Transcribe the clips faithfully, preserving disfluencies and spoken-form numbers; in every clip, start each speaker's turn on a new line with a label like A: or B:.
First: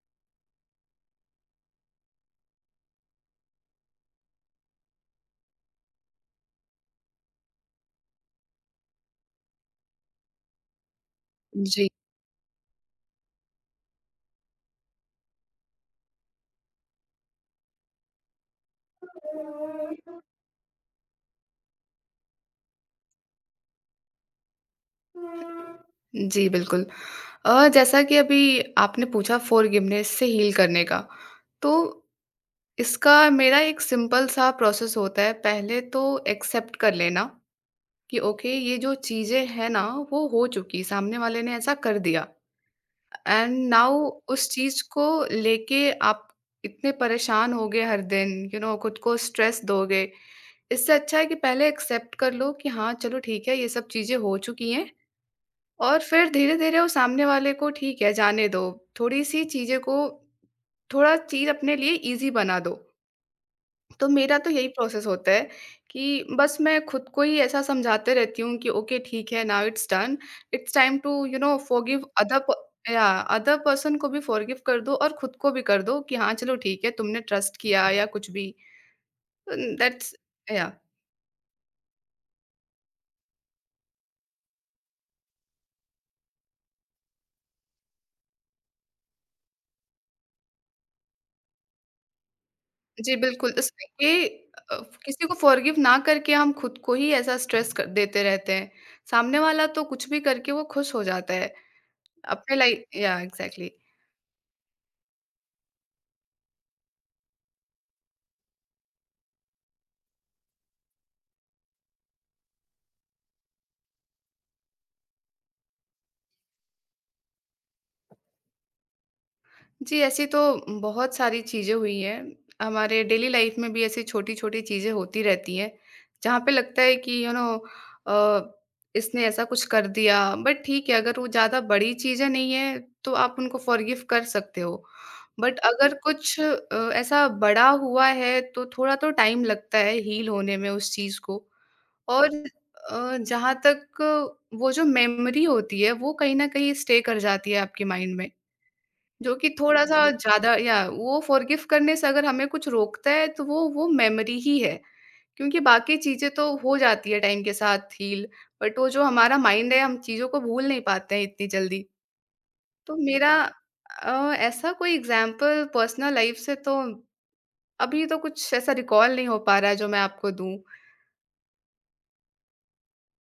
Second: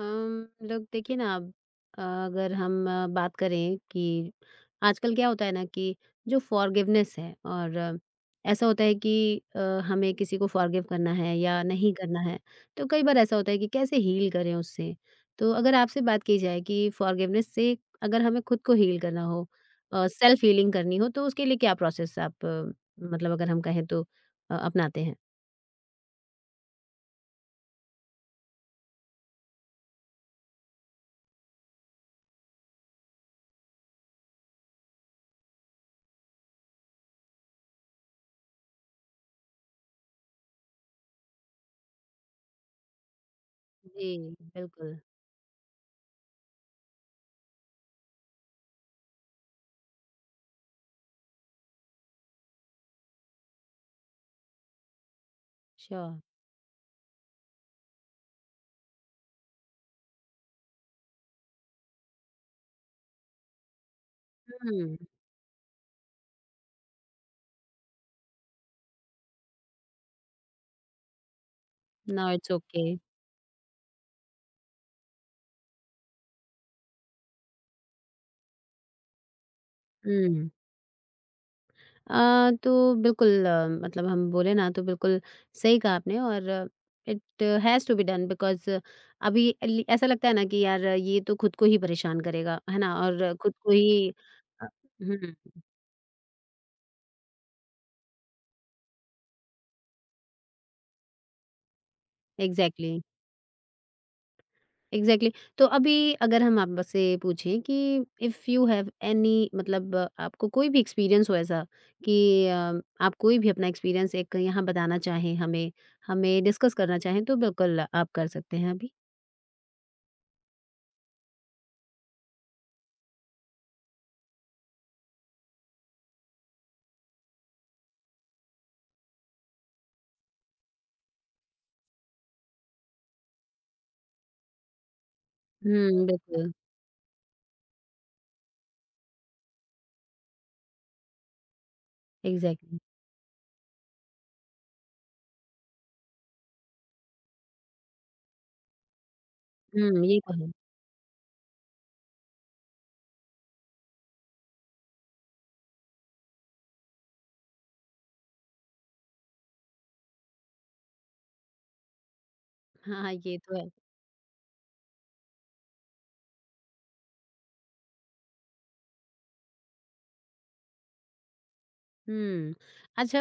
A: हम लोग देखिए ना अब अ, अगर हम अ, बात करें कि आजकल क्या होता है ना कि जो फॉरगिवनेस है और अ, ऐसा होता है कि अ, हमें किसी को फॉरगिव करना है या
B: जी।
A: नहीं करना है तो कई बार ऐसा होता है कि कैसे हील करें उससे। तो अगर आपसे बात की जाए कि फॉरगिवनेस से अगर हमें खुद को हील करना हो सेल्फ हीलिंग करनी हो तो उसके लिए क्या प्रोसेस आप अ, मतलब अगर हम कहें तो अ, अपनाते हैं।
B: जी, बिल्कुल। अ, जैसा कि अभी आपने पूछा फ़ॉरगिवनेस से हील करने का, तो इसका मेरा एक सिंपल सा प्रोसेस होता है। पहले तो एक्सेप्ट कर लेना कि ओके ये जो चीज़ें हैं ना, वो हो चुकी, सामने वाले ने ऐसा कर दिया एंड नाउ
A: जी
B: उस चीज़
A: बिल्कुल।
B: को लेके आप इतने परेशान होगे हर दिन, यू you नो know, खुद को स्ट्रेस दोगे। इससे अच्छा है कि पहले एक्सेप्ट कर लो कि हाँ, चलो ठीक है, ये सब चीज़ें हो चुकी हैं। और
A: श्योर।
B: फिर धीरे-धीरे वो सामने वाले को ठीक है जाने दो, थोड़ी-सी चीज़ें को थोड़ा चीज़ अपने लिए ईज़ी बना दो। तो मेरा तो यही
A: हम्म।
B: प्रोसेस होता है कि बस मैं खुद को ही ऐसा समझाते रहती हूँ कि ओके ठीक है now it's done, it's time to you know forgive
A: now
B: other
A: it's
B: प
A: ओके।
B: या अदर पर्सन को भी फॉरगिव कर दो और खुद को भी कर दो कि हाँ, चलो ठीक है तुमने ट्रस्ट किया या कुछ भी। That's
A: hmm.
B: या।
A: अ, तो बिल्कुल अ, मतलब हम बोले ना तो बिल्कुल सही कहा आपने और it has to be done because अभी अली- ऐसा लगता है ना कि यार ये तो खुद को ही परेशान करेगा है ना
B: जी,
A: और खुद
B: बिल्कुल,
A: को
B: इसमें
A: ही
B: कि
A: अ,
B: अ, किसी
A: हम्म।
B: को फ़ॉरगिव ना करके हम खुद को ही ऐसा स्ट्रेस कर देते रहते हैं। सामने वाला तो कुछ भी करके वो खुश हो जाता है। अपने लाइ
A: एग्जैक्टली।
B: या, एग्ज़ैक्टली।
A: एग्जैक्टली। तो अभी अगर हम आपसे पूछें कि इफ़ यू हैव एनी मतलब अ, आपको कोई भी एक्सपीरियंस हो ऐसा कि अ, आप कोई भी अपना एक्सपीरियंस एक यहाँ बताना चाहें हमें हमें डिस्कस करना चाहें तो बिल्कुल आप कर सकते हैं अभी।
B: जी, ऐसी तो बहुत सारी चीज़ें हुई हैं। हमारे डेली लाइफ में भी ऐसी छोटी-छोटी चीज़ें होती रहती हैं, जहाँ पे लगता है कि यू नो अ, इसने ऐसा कुछ कर दिया बट ठीक है अगर वो ज़्यादा बड़ी चीज़ें नहीं हैं, तो आप उनको फ़ॉरगिव कर सकते हो। बट जी। अगर
A: हम्म
B: कुछ
A: बिल्कुल।
B: अ, ऐसा बड़ा हुआ है, तो थोड़ा तो टाइम लगता है हील होने में उस चीज़ को। और
A: एग्ज़ैक्टली।
B: अ, जहाँ तक वो जो मेमोरी होती है, वो कहीं न कहीं स्टे कर जाती है आपके माइंड में। जो कि थोड़ा-सा
A: हुँ, ये तो है।
B: ज़्यादा या वो फ़ॉरगिव करने से अगर हमें कुछ रोकता है तो वो वो मेमोरी ही है, क्योंकि बाकी चीज़ें तो हो जाती है टाइम के साथ हील, बट वो जो हमारा माइंड है हम चीज़ों को भूल नहीं पाते हैं इतनी जल्दी। तो
A: हाँ,
B: मेरा
A: ये तो है।
B: अ, ऐसा कोई एग्ज़ाम्पल पर्सनल लाइफ़ से तो अभी तो कुछ ऐसा रिकॉल नहीं हो पा रहा है जो मैं आपको दूँ।
A: हुँ, अच्छा।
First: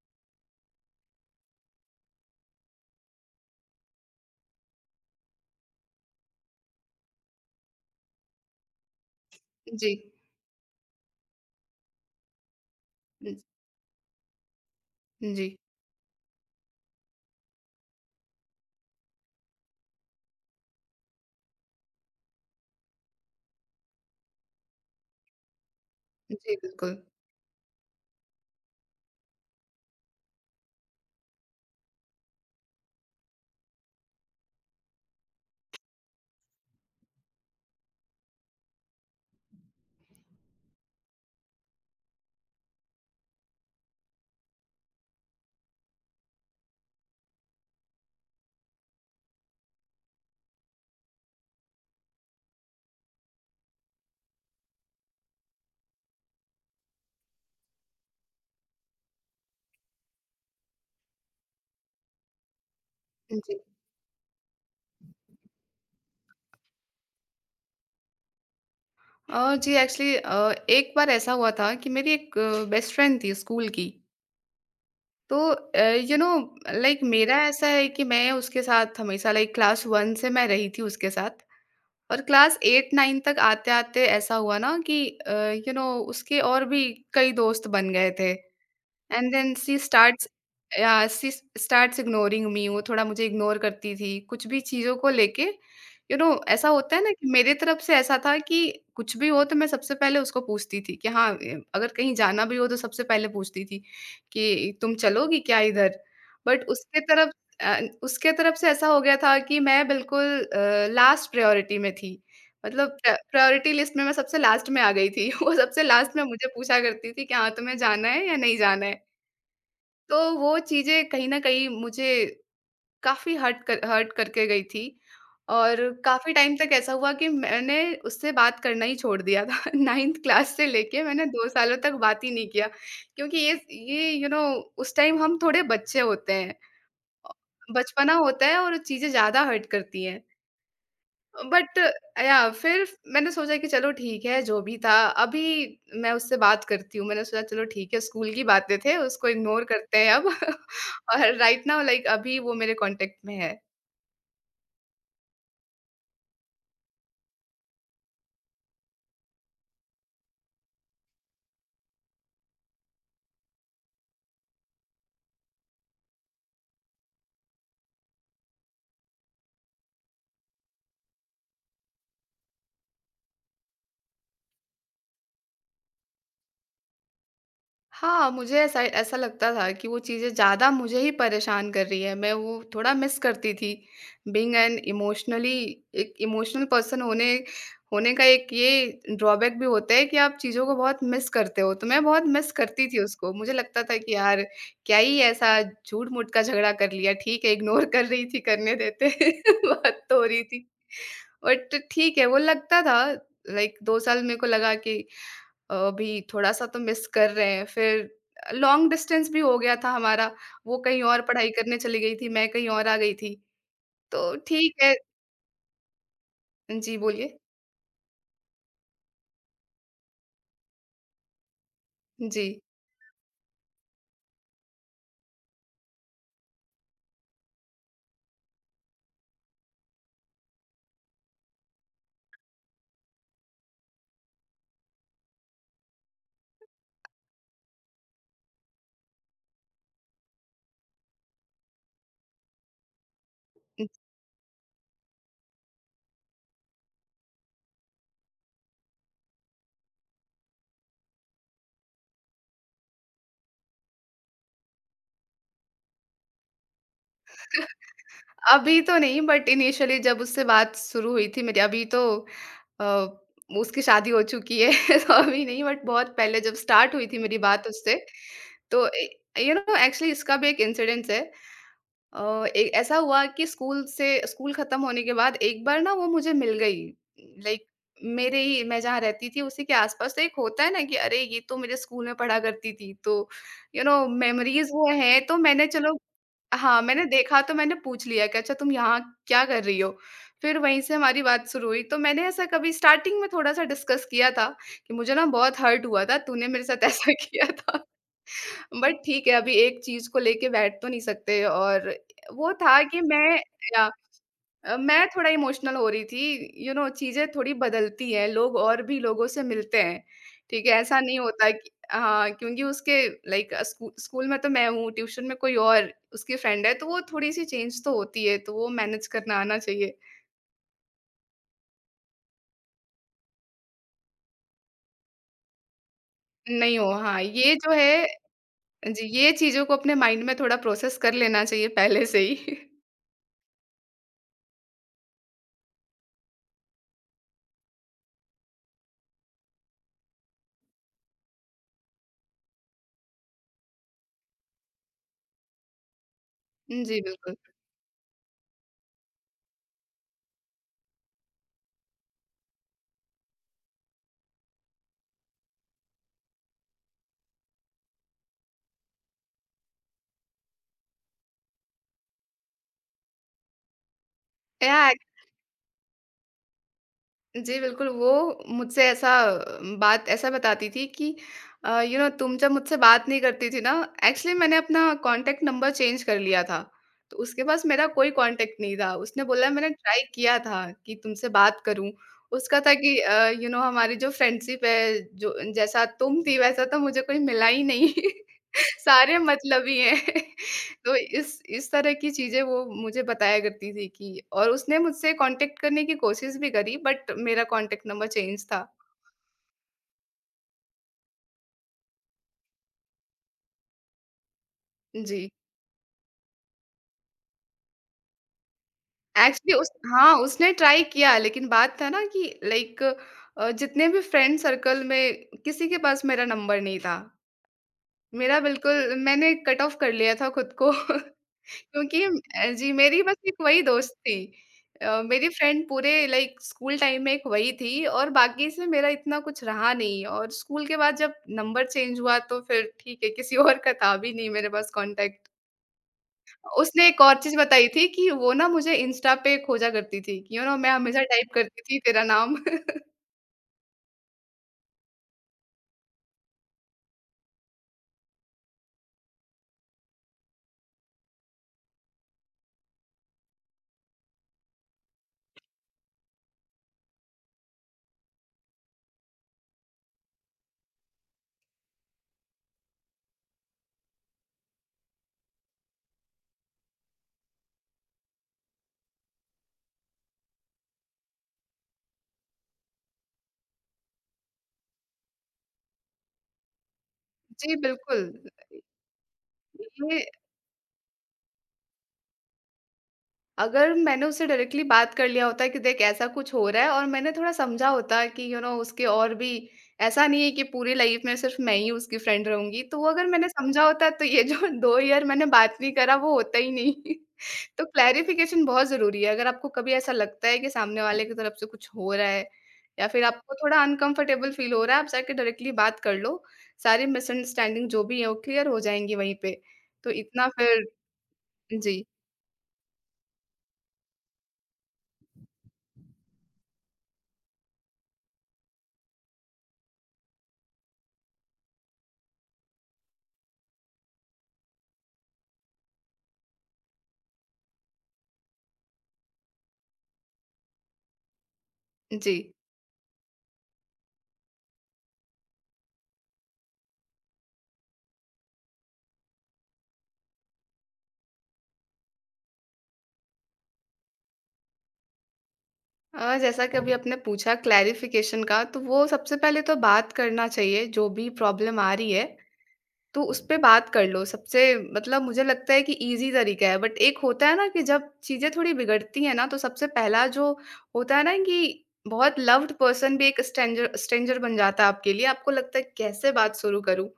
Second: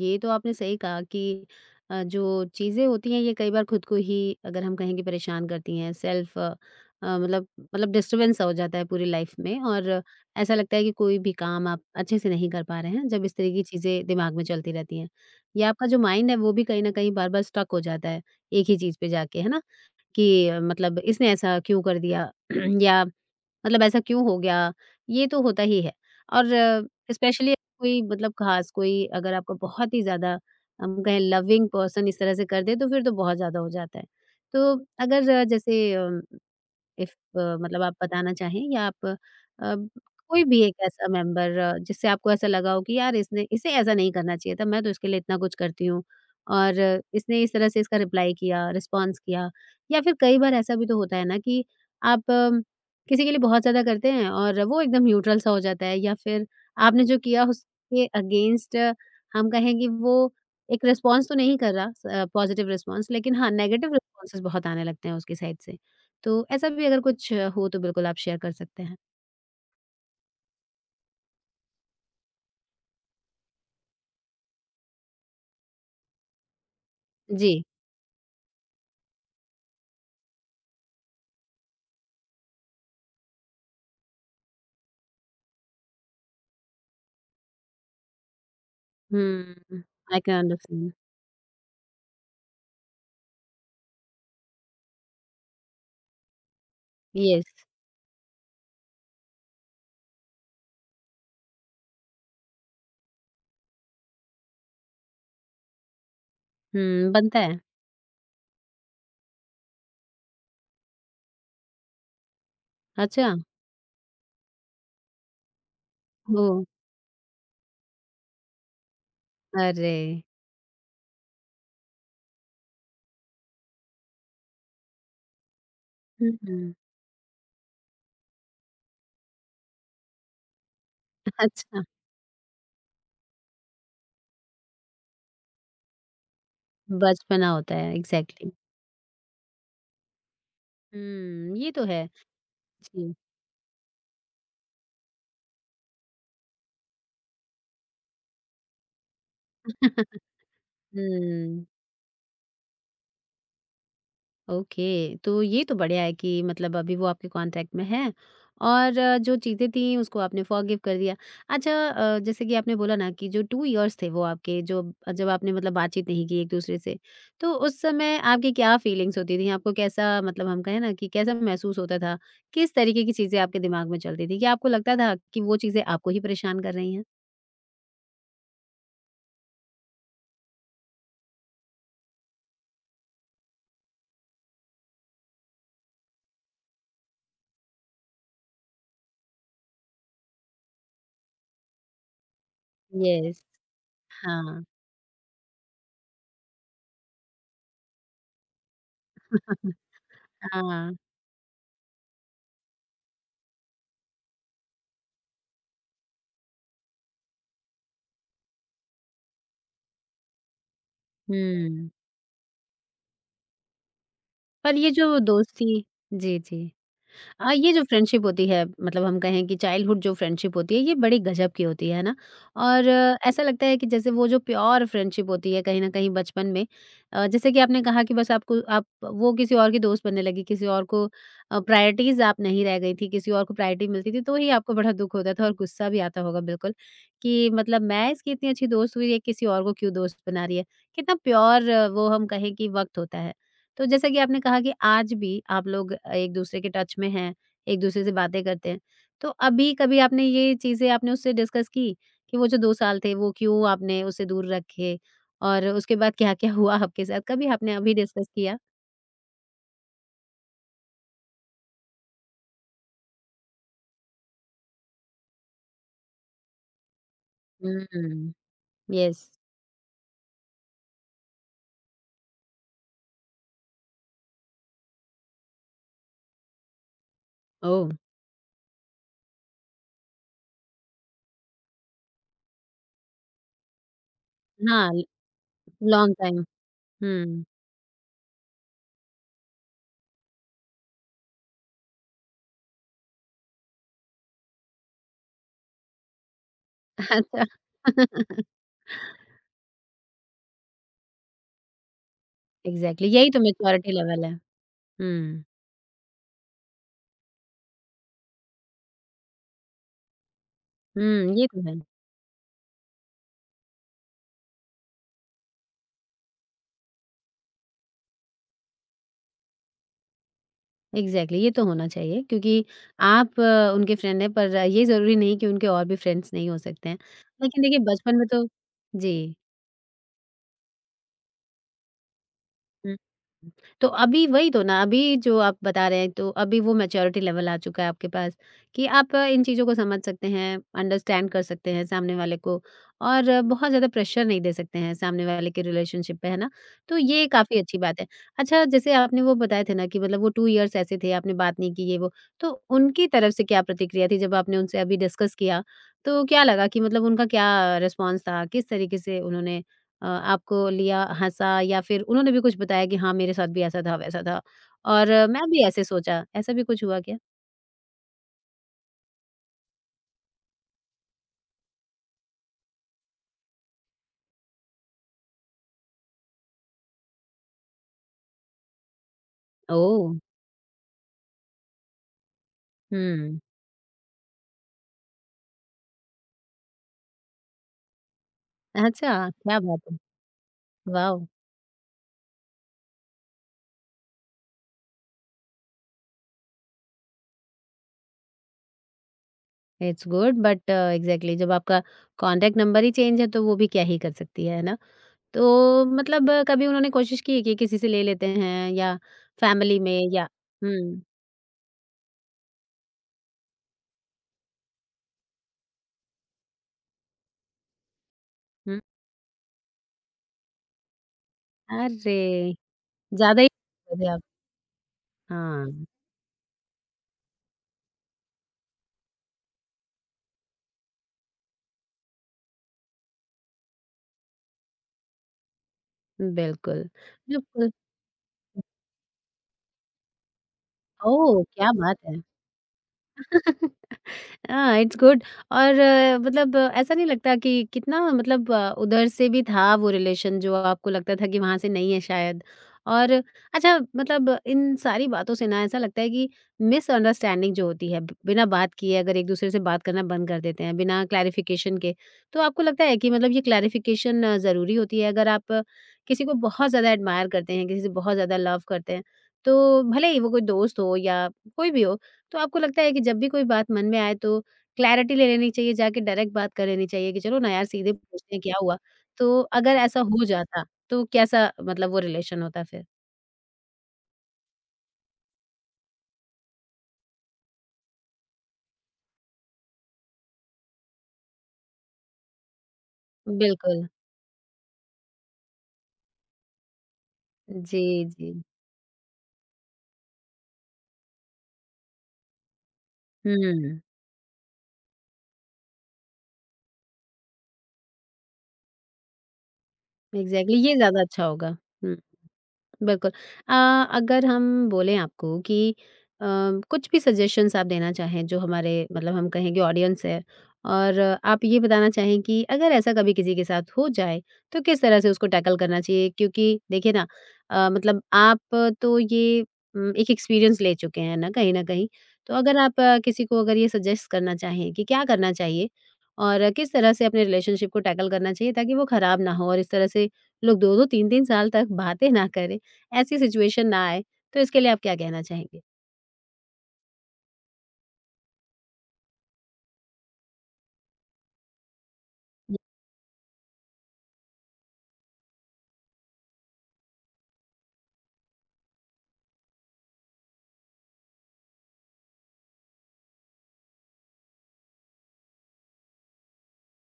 A: ये तो आपने सही कहा कि अ, जो चीज़ें होती हैं ये कई बार खुद को ही अगर हम कहें कि परेशान करती हैं सेल्फ़ अ, मतलब मतलब डिस्टर्बेंस सा हो जाता है पूरी लाइफ़ में और
B: जी।
A: ऐसा लगता है कि कोई भी काम आप अच्छे से नहीं कर पा रहे हैं, जब इस तरह की चीज़ें दिमाग में चलती रहती हैं।
B: हुँ, जी।
A: या आपका जो माइंड है वो भी कहीं न कहीं बार-बार स्टक हो जाता है, एक ही चीज़ पे जाके, है ना? कि अ, मतलब इसने ऐसा क्यों कर दिया? या मतलब ऐसा क्यों हो गया? ये तो होता ही है। और
B: जी, बिल्कुल।
A: स्पेशली कोई मतलब ख़ास कोई अगर आपका बहुत ही ज़्यादा हम कहें लविंग पर्सन इस तरह से कर दे तो फिर तो बहुत ज़्यादा हो जाता है। तो अगर अ, जैसे इफ अ, मतलब आप बताना चाहें या आप अ, कोई भी एक ऐसा मेंबर अ, जिससे आपको ऐसा लगा हो कि यार इसने इसे ऐसा नहीं करना चाहिए था, मैं तो इसके लिए इतना कुछ करती हूँ और इसने इस तरह से इसका रिप्लाई किया, रिस्पॉन्स किया। या फिर कई बार ऐसा भी तो होता है ना कि आप अम, किसी के लिए बहुत ज़्यादा करते हैं और वो एकदम न्यूट्रल सा हो जाता है या फिर आपने जो किया उसके अगेंस्ट हम कहें कि वो एक रिस्पॉन्स तो नहीं कर रहा अ, पॉजिटिव रिस्पॉन्स लेकिन हाँ,
B: जी।
A: नेगेटिव रिस्पॉन्सेज़ बहुत आने लगते हैं उसकी साइड से। तो ऐसा भी अगर कुछ हो तो बिल्कुल आप शेयर कर सकते हैं।
B: अ, जी एक्चुअली अ, एक बार ऐसा हुआ था कि मेरी एक बेस्ट फ्रेंड थी स्कूल की। तो अ, यू नो लाइक मेरा
A: जी।
B: ऐसा है कि मैं उसके साथ हमेशा लाइक क्लास वन से मैं रही थी उसके साथ और क्लास एट नाइन तक आते-आते ऐसा हुआ ना कि यू नो उसके और भी कई दोस्त बन गए थे and then she
A: hmm, I
B: starts
A: can understand.
B: Yeah she starts ignoring me, वो थोड़ा मुझे इग्नोर करती थी कुछ भी चीज़ों को लेके। यू नो ऐसा होता है ना कि
A: येस।
B: मेरे तरफ से ऐसा था कि कुछ भी हो तो मैं सबसे पहले उसको पूछती थी कि हाँ ए, अगर कहीं जाना भी हो तो सबसे पहले पूछती थी कि तुम चलोगी क्या इधर, बट उसके
A: हुँ,
B: तरफ
A: बनता है।
B: अ, उसके तरफ से ऐसा हो गया था कि मैं बिल्कुल लास्ट प्रायोरिटी में थी, मतलब
A: अच्छा,
B: प्रायोरिटी लिस्ट में मैं सबसे लास्ट में आ गई थी। वो सबसे लास्ट में मुझे
A: ओह!
B: पूछा करती थी कि हाँ तुम्हें जाना है या नहीं जाना है।
A: अरे!
B: तो वो चीज़ें कहीं न कहीं मुझे काफ़ी हर्ट कर हर्ट करके गई थी और
A: हुँ,
B: काफ़ी टाइम तक
A: हुँ।
B: ऐसा हुआ कि मैंने उससे बात करना ही छोड़ दिया था। नाइंथ क्लास से लेके मैंने दो सालों
A: अच्छा,
B: तक बात ही नहीं किया, क्योंकि ये ये यू नो उस टाइम हम थोड़े बच्चे होते हैं। अ,
A: बचपना होता है
B: बचपना होता
A: एग्ज़ैक्टली।
B: है और चीज़ें ज़्यादा हर्ट करती हैं।
A: हुँ, ये
B: बट
A: तो है।
B: या फिर
A: जी।
B: मैंने सोचा कि चलो ठीक है, जो भी था, अभी मैं उससे बात करती हूँ। मैंने सोचा चलो ठीक है, स्कूल की बातें थे, उसको इग्नोर करते हैं अब। और
A: हुँ।
B: राइट नाउ लाइक अभी वो मेरे कॉन्टेक्ट में है।
A: ओके, तो ये तो बढ़िया है कि मतलब अभी वो आपके कॉन्टैक्ट में हैं और अ, जो चीज़ें थीं उसको आपने फ़ॉरगिव कर दिया। अच्छा अ, जैसे कि आपने बोला ना कि जो टू इयर्स थे वो आपके जो जब आपने मतलब बातचीत नहीं की एक-दूसरे से, तो उस समय आपकी क्या फीलिंग्स होती थी? आपको कैसा मतलब हम कहें ना कि कैसा महसूस होता था? किस तरीके की चीज़ें आपके दिमाग में चलती थी? क्या आपको लगता था कि वो चीज़ें आपको ही परेशान कर रही हैं?
B: हाँ, मुझे ऐसा ऐसा लगता था कि वो चीज़ें ज़्यादा मुझे ही परेशान कर रही है, मैं वो थोड़ा मिस करती थी। बीइंग एन इमोशनली एक इमोशनल पर्सन होने होने का एक ये ड्रॉबैक भी होता है कि आप चीज़ों को बहुत मिस करते हो, तो मैं बहुत मिस करती थी उसको।
A: यस,
B: मुझे लगता था कि यार,
A: हाँ,
B: क्या ही ऐसा झूठ-मूठ का झगड़ा कर लिया, ठीक है, इग्नोर कर रही थी, करने देते, बात तो हो रही
A: हाँ,
B: थी।
A: हाँ,
B: बट ठीक है, वो लगता था लाइक दो साल मेरे को लगा कि अभी थोड़ा-सा तो मिस कर रहे हैं। फिर लॉन्ग डिस्टेंस भी हो गया था हमारा, वो कहीं और पढ़ाई करने
A: हुँ।
B: चली गई थी, मैं कहीं और आ गई थी। तो
A: पर
B: ठीक
A: ये
B: है।
A: जो दोस्ती। जी, जी।
B: जी, बोलिए?
A: अ, ये जो फ्रेंडशिप होती है मतलब हम कहें कि चाइल्डहुड जो फ्रेंडशिप होती है ये बड़ी गजब की होती है ना
B: जी।
A: और अ, ऐसा लगता है कि जैसे वो जो प्योर फ्रेंडशिप होती है कहीं ना कहीं बचपन में अ, जैसे कि आपने कहा कि बस आपको आप वो किसी और की दोस्त बनने लगी किसी और को प्रायोरिटीज आप नहीं रह गई थी किसी और को प्रायोरिटी मिलती थी तो ही आपको बड़ा दुख होता था और गुस्सा भी आता होगा बिल्कुल कि मतलब मैं इसकी इतनी अच्छी दोस्त हुई ये किसी और को क्यों दोस्त बना रही है। कितना प्योर वो हम कहें कि वक्त होता है। तो जैसा कि आपने कहा कि आज भी आप लोग एक दूसरे के टच में हैं, एक दूसरे से बातें करते हैं। तो अभी कभी आपने ये चीज़ें आपने उससे डिस्कस की कि वो जो दो साल थे वो क्यों आपने उसे दूर रखे और उसके बाद क्या-क्या हुआ आपके साथ? कभी आपने अभी डिस्कस किया?
B: अभी तो नहीं बट इनिशियली जब उससे बात शुरू हुई थी मेरी, अभी तो अ, उसकी शादी हो चुकी है, तो अभी नहीं बट बहुत पहले जब स्टार्ट हुई थी मेरी बात उससे,
A: हुँ,
B: तो ए,
A: येस।
B: यू नो एक्चुअली इसका भी एक इंसिडेंस है। अ, ए ऐसा हुआ कि स्कूल से स्कूल खत्म होने के बाद एक बार ना वो मुझे मिल गई। Like
A: oh!
B: मेरे ही मैं जहाँ रहती थी उसी के आस-पास, तो एक होता है ना कि अरे! ये तो मेरे स्कूल में पढ़ा करती थी। तो यू नो मेमोरीज़ वो
A: हाँ,
B: हैं तो मैंने चलो,
A: लॉन्ग टाइम।
B: हाँ, मैंने देखा
A: हुँ,
B: तो मैंने पूछ लिया कि अच्छा तुम यहाँ क्या कर रही हो? फिर वहीं से हमारी बात शुरू हुई। तो मैंने ऐसा कभी स्टार्टिंग में थोड़ा-सा डिस्कस किया था कि मुझे ना बहुत हर्ट हुआ था तूने मेरे साथ ऐसा किया था।
A: अच्छा।
B: बट ठीक है, अभी एक चीज़ को लेके बैठ तो नहीं सकते और वो था कि
A: एग्ज़ैक्टली यही
B: मैं
A: तो
B: या
A: मैच्योरिटी लेवल है।
B: अ, मैं थोड़ा
A: हुँ,
B: इमोशनल हो रही थी, यू नो चीज़ें थोड़ी बदलती हैं, लोग और भी लोगों से मिलते हैं, ठीक है? ऐसा नहीं
A: हुँ, ये
B: होता
A: तो
B: कि
A: है।
B: हाँ, क्योंकि उसके लाइक अ, स्कू स्कूल में तो मैं हूँ, ट्यूशन में कोई और उसकी फ्रेंड है, तो वो थोड़ी-सी चेंज तो होती है, तो वो मैनेज करना आना चाहिए।
A: एग्ज़ैक्टली ये तो होना चाहिए क्योंकि आप अ, उनके फ्रेंड हैं पर ये ज़रूरी नहीं कि उनके और भी फ्रेंड्स नहीं हो
B: नहीं
A: सकते
B: हो,
A: हैं।
B: हाँ, ये
A: लेकिन
B: जो
A: देखिए
B: है,
A: बचपन में तो।
B: जी,
A: जी।
B: ये चीज़ों को अपने माइंड में थोड़ा प्रोसेस कर लेना चाहिए पहले से ही।
A: हुँ। तो अभी वही तो ना, अभी जो आप बता रहे हैं, तो अभी वो मैच्योरिटी लेवल आ चुका है आपके पास कि आप अ, इन चीज़ों को समझ सकते हैं, अंडरस्टैंड कर सकते हैं सामने वाले को और अ, बहुत ज़्यादा प्रेशर नहीं दे सकते हैं सामने वाले के रिलेशनशिप पे, है ना? तो
B: जी,
A: ये
B: बिल्कुल।
A: काफ़ी अच्छी बात है। अच्छा, जैसे आपने वो बताए थे ना कि मतलब वो टू इयर्स ऐसे थे, आपने बात नहीं की, ये वो। तो उनकी तरफ से क्या प्रतिक्रिया थी जब आपने उनसे अभी डिस्कस किया? तो क्या लगा कि मतलब उनका क्या रिस्पॉन्स था? किस तरीके से उन्होंने अ, आपको लिया, हँसा या फिर उन्होंने भी कुछ बताया कि हाँ, मेरे साथ भी ऐसा था, वैसा था
B: या
A: और अ, मैं भी ऐसे सोचा, ऐसा भी कुछ हुआ क्या?
B: जी, बिल्कुल, वो मुझसे ऐसा बात ऐसा बताती थी कि अ, यू नो तुम जब मुझसे बात नहीं करती थी ना, एक्चुअली मैंने अपना कॉन्टैक्ट नंबर चेंज कर लिया था, तो उसके पास मेरा कोई कॉन्टैक्ट नहीं था। उसने बोला मैंने ट्राई
A: ओह!
B: किया था कि तुमसे बात करूँ, उसका था कि अ,
A: हुँ।
B: यू नो हमारी जो फ्रेंडशिप है, जो जैसा तुम थी वैसा तो मुझे कोई मिला ही नहीं,
A: अच्छा,
B: सारे
A: क्या
B: मतलबी
A: बात है।
B: हैं। तो
A: वाओ!
B: इस इस तरह की चीज़ें वो मुझे बताया करती थी कि, और उसने मुझसे कॉन्टैक्ट करने की कोशिश भी करी बट मेरा कॉन्टैक्ट नंबर चेंज था।
A: इट्स गुड बट एग्ज़ैक्टली जब आपका कॉन्टैक्ट नंबर ही चेंज है तो वो भी क्या ही कर सकती है, है ना?
B: जी,
A: तो मतलब अ, कभी उन्होंने कोशिश की है कि किसी से ले लेते हैं या
B: एक्चुअली उस
A: फैमिली में
B: हाँ,
A: या
B: उसने ट्राई
A: हुँ,
B: किया लेकिन बात था ना कि लाइक अ, जितने भी फ्रेंड सर्कल में किसी के पास मेरा नंबर नहीं था। मेरा
A: हुँ।
B: बिल्कुल मैंने कट ऑफ कर लिया था खुद को। क्योंकि अ,
A: अरे!
B: जी, मेरी बस एक
A: ज़्यादा ही
B: वही दोस्त
A: थे
B: थी।
A: आप।
B: अ, मेरी
A: हाँ,
B: फ्रेंड पूरे लाइक स्कूल टाइम में एक वही थी और बाकी से मेरा इतना कुछ रहा नहीं, और स्कूल के बाद जब नंबर चेंज हुआ तो फिर ठीक है, किसी और का था भी नहीं मेरे पास कॉन्टैक्ट।
A: बिल्कुल,
B: उसने एक और चीज़ बताई
A: बिल्कुल।
B: थी कि वो ना मुझे इंस्टा पे खोजा करती थी, कि यू नो मैं हमेशा टाइप
A: ओह!
B: करती
A: क्या
B: थी
A: बात
B: तेरा
A: है।
B: नाम।
A: हाँ, इट्स गुड। और अ, मतलब अ, ऐसा नहीं लगता कि कितना मतलब अ, उधर से भी था वो रिलेशन जो आपको लगता था कि वहाँ से नहीं है शायद। और अच्छा मतलब इन सारी बातों से ना ऐसा लगता है कि मिसअंडरस्टैंडिंग जो होती है, ब बिना बात किए अगर एक-दूसरे से बात करना बंद कर देते हैं, बिना क्लैरिफ़िकेशन के, तो आपको लगता है कि मतलब ये क्लैरिफ़िकेशन ज़रूरी होती है? अगर आप अ, किसी को बहुत ज़्यादा एडमायर करते हैं, किसी से बहुत ज़्यादा लव करते हैं, तो भले ही वो कोई दोस्त हो या कोई भी हो, तो आपको लगता है कि जब भी कोई बात मन में आए तो क्लैरिटी ले लेनी चाहिए, जाके डायरेक्ट बात कर लेनी चाहिए कि चलो ना
B: जी,
A: यार सीधे
B: बिल्कुल।
A: पूछते हैं क्या हुआ? तो अगर ऐसा
B: ये
A: हो जाता तो कैसा मतलब वो रिलेशन होता फिर?
B: अगर मैंने उससे डायरेक्टली बात कर लिया होता कि देख ऐसा कुछ हो रहा है और मैंने थोड़ा समझा होता कि यू नो उसके और भी, ऐसा नहीं है कि पूरी लाइफ में सिर्फ मैं ही उसकी फ्रेंड रहूंगी, तो वो अगर मैंने समझा
A: बिल्कुल।
B: होता तो ये जो दो ईयर मैंने बात नहीं करा वो होता ही नहीं। तो
A: जी, जी।
B: क्लैरिफिकेशन बहुत जरूरी है, अगर आपको कभी ऐसा लगता है कि सामने वाले की तरफ से कुछ हो रहा है या फिर आपको थोड़ा
A: हुँ,
B: अनकंफर्टेबल फील हो रहा है, आप जाके डायरेक्टली बात कर लो, सारी मिसअंडरस्टैंडिंग जो भी है वो क्लियर हो जाएंगी वहीं पे। तो इतना
A: एग्ज़ैक्टली
B: फिर।
A: ये ज़्यादा अच्छा होगा।
B: जी।
A: हुँ। बिल्कुल। अ, अगर हम बोलें आपको कि अ, कुछ भी सजेशंस आप देना चाहें जो हमारे मतलब हम कहें कि ऑडियंस है और आप ये बताना चाहें कि अगर ऐसा कभी किसी के साथ हो जाए, तो किस तरह से उसको टैकल करना चाहिए? क्योंकि देखिए ना अ, मतलब आप तो ये उम, एक एक्सपीरियंस ले चुके हैं ना कहीं न कहीं।
B: जी।
A: तो अगर आप अ, किसी को अगर ये सजेस्ट करना चाहें कि क्या करना चाहिए और किस तरह से अपने रिलेशनशिप को टैकल करना चाहिए ताकि वो खराब ना हो और इस तरह से लोग दो दो तीन तीन साल तक बातें ना करें? ऐसी सिचुएशन ना आए, तो इसके लिए आप क्या कहना चाहेंगे?
B: अ, जैसा कि अभी आपने पूछा क्लैरिफ़िकेशन का, तो वो सबसे पहले तो बात करना चाहिए, जो भी प्रॉब्लम आ रही है, तो उस पे बात कर लो। सबसे मतलब मुझे लगता है कि ईज़ी तरीका है, बट एक होता है ना कि जब चीज़ें थोड़ी बिगड़ती हैं ना, तो सबसे पहला जो होता है ना कि बहुत लव्ड पर्सन भी एक स्ट्रेंजर स्ट्रेंजर बन जाता है आपके लिए। आपको लगता है, कैसे बात शुरू करूँ?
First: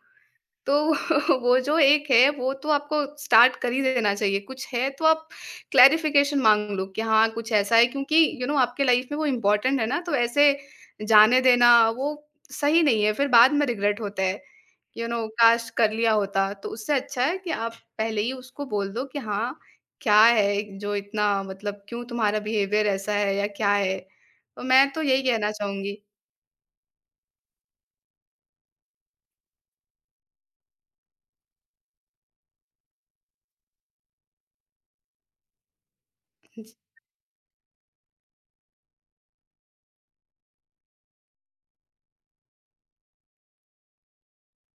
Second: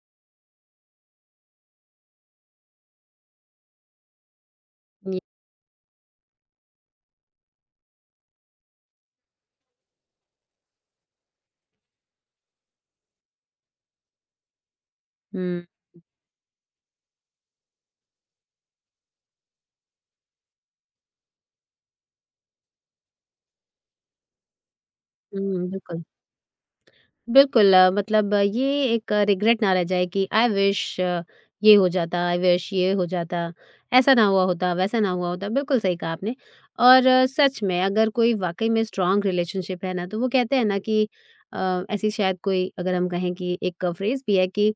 B: तो वो जो एक है, वो तो आपको स्टार्ट कर ही देना चाहिए। कुछ है तो आप क्लैरिफ़िकेशन माँग लो कि हाँ, कुछ ऐसा है, क्योंकि यू नो आपके लाइफ़ में वो इम्पोर्टेंट है ना, तो ऐसे जाने देना वो सही नहीं है, फिर बाद में रिग्रेट होता है। यू नो
A: हुँ,
B: काश कर लिया होता, तो उससे अच्छा है कि आप पहले ही उसको बोल दो कि हाँ, क्या है जो इतना मतलब क्यों तुम्हारा बिहेवियर ऐसा है या क्या है? तो मैं तो यही कहना
A: हुँ,
B: चाहूँगी।
A: बिल्कुल। बिल्कुल अ, मतलब अ, ये एक रिग्रेट ना रह जाए कि आई विश ये हो जाता, आई विश ये हो जाता, ऐसा ना हुआ होता, वैसा ना हुआ होता। बिल्कुल सही कहा आपने और अ, सच में अगर कोई वाक़ई में स्ट्रॉन्ग रिलेशनशिप है ना, तो वो कहते हैं ना कि अ, ऐसी शायद कोई अगर हम कहें कि एक फ्रेज़ भी है कि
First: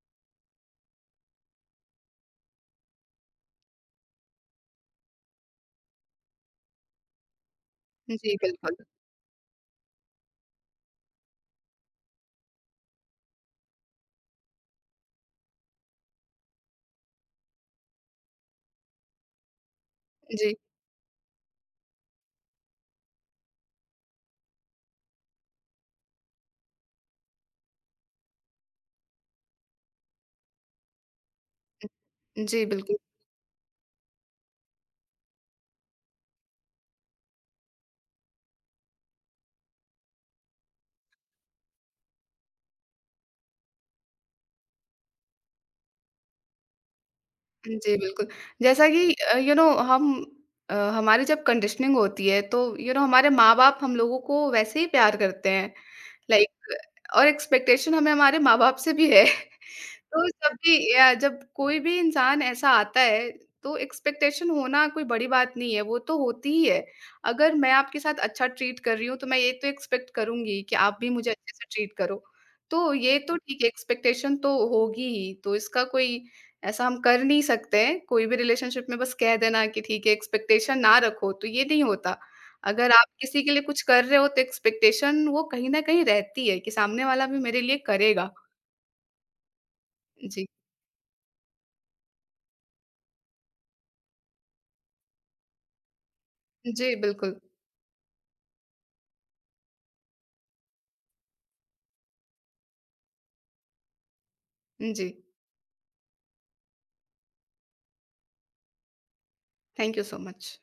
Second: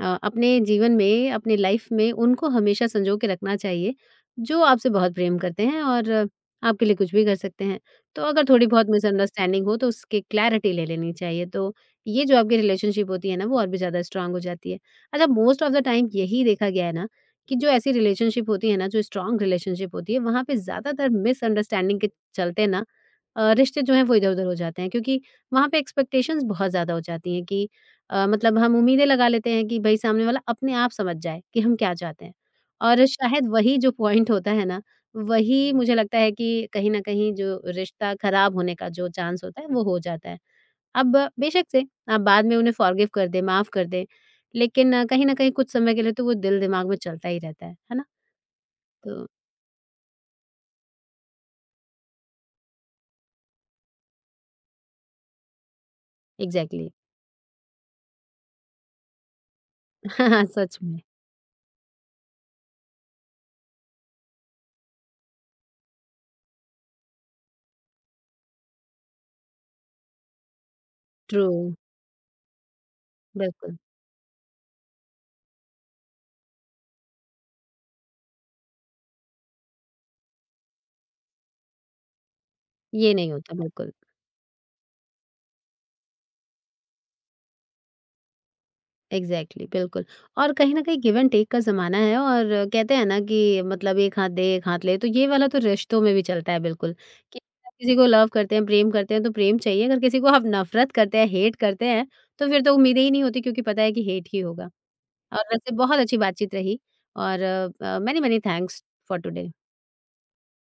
A: अ, अपने जीवन में, अपनी लाइफ़ में उनको हमेशा सँजो के रखना चाहिए, जो आपसे बहुत प्रेम करते हैं और अ, आपके लिए कुछ भी कर सकते हैं।
B: जी,
A: तो
B: जी,
A: अगर
B: बिल्कुल।
A: थोड़ी-बहुत मिसअंडरस्टैंडिंग हो, तो उसकी क्लैरिटी ले लेनी चाहिए। तो ये जो आपकी रिलेशनशिप होती है ना वो और भी ज़्यादा स्ट्रांग हो जाती है। अच्छा मोस्ट ऑफ द टाइम यही देखा गया है ना कि जो ऐसी रिलेशनशिप होती है ना, जो स्ट्रांग रिलेशनशिप होती है वहाँ पे
B: जी,
A: ज़्यादातर मिसअंडरस्टैंडिंग के चलते ना अ, रिश्ते जो हैं वो इधर-उधर हो जाते हैं क्योंकि वहाँ पे एक्सपेक्टेशंस बहुत ज़्यादा हो जाती हैं कि अ, मतलब हम उम्मीदें लगा लेते हैं कि भई सामने वाला अपने आप समझ जाए कि हम क्या चाहते हैं।
B: जी, बिल्कुल।
A: और शायद वही जो पॉइंट होता है ना, वही मुझे लगता है कि कहीं न कहीं जो रिश्ता खराब होने का जो चांस होता है वो हो जाता है। अब बेशक से आप बाद में उन्हें फ़ॉरगिव कर दें, माफ़ कर दें, लेकिन अ, कहीं न कहीं कुछ समय के लिए तो वो दिल-दिमाग में चलता ही रहता है, है
B: जी,
A: ना?
B: बिल्कुल। जैसा कि
A: तो
B: अ, यू नो हम अ, हमारी जब कंडीशनिंग होती है तो यू नो हमारे माँ-बाप हम लोगों को वैसे ही प्यार करते हैं। Like,
A: exactly.
B: और एक्सपेक्टेशन हमें हमारे माँ-बाप से भी है। तो जब भी
A: सच में,
B: या जब कोई भी इंसान ऐसा आता है, तो एक्सपेक्टेशन होना कोई बड़ी बात नहीं है, वो तो होती ही है। अगर मैं आपके साथ अच्छा ट्रीट कर रही हूँ, तो मैं ये तो एक्सपेक्ट करूँगी कि आप भी मुझे
A: ट्रू,
B: अच्छे से ट्रीट करो। तो ये तो ठीक है,
A: बिल्कुल,
B: एक्सपेक्टेशन तो होगी ही, तो इसका कोई ऐसा हम कर नहीं सकते हैं, कोई भी रिलेशनशिप में बस कह देना कि ठीक है, एक्सपेक्टेशन ना रखो, तो ये नहीं होता। अगर आप
A: ये नहीं
B: किसी के
A: होता,
B: लिए कुछ
A: बिल्कुल,
B: कर रहे हो तो एक्सपेक्टेशन वो कहीं न कहीं रहती है कि सामने वाला भी मेरे लिए करेगा।
A: एग्ज़ैक्टली, बिल्कुल
B: जी।
A: और कहीं न कहीं गिव एंड टेक का ज़माना है और कहते हैं ना कि मतलब एक हाथ दे, एक हाथ ले, तो ये वाला तो रिश्तों में भी चलता है बिल्कुल,
B: जी,
A: कि
B: बिल्कुल।
A: आप किसी को लव करते हैं, प्रेम करते हैं, तो प्रेम चाहिए, अगर किसी को आप नफ़रत करते हैं, हेट करते हैं, तो फिर तो उम्मीदें ही नहीं होती क्योंकि पता है कि हेट ही होगा।
B: जी,
A: और वैसे बहुत अच्छी बातचीत रही और अ, many many thanks for today.
B: Thank you so much.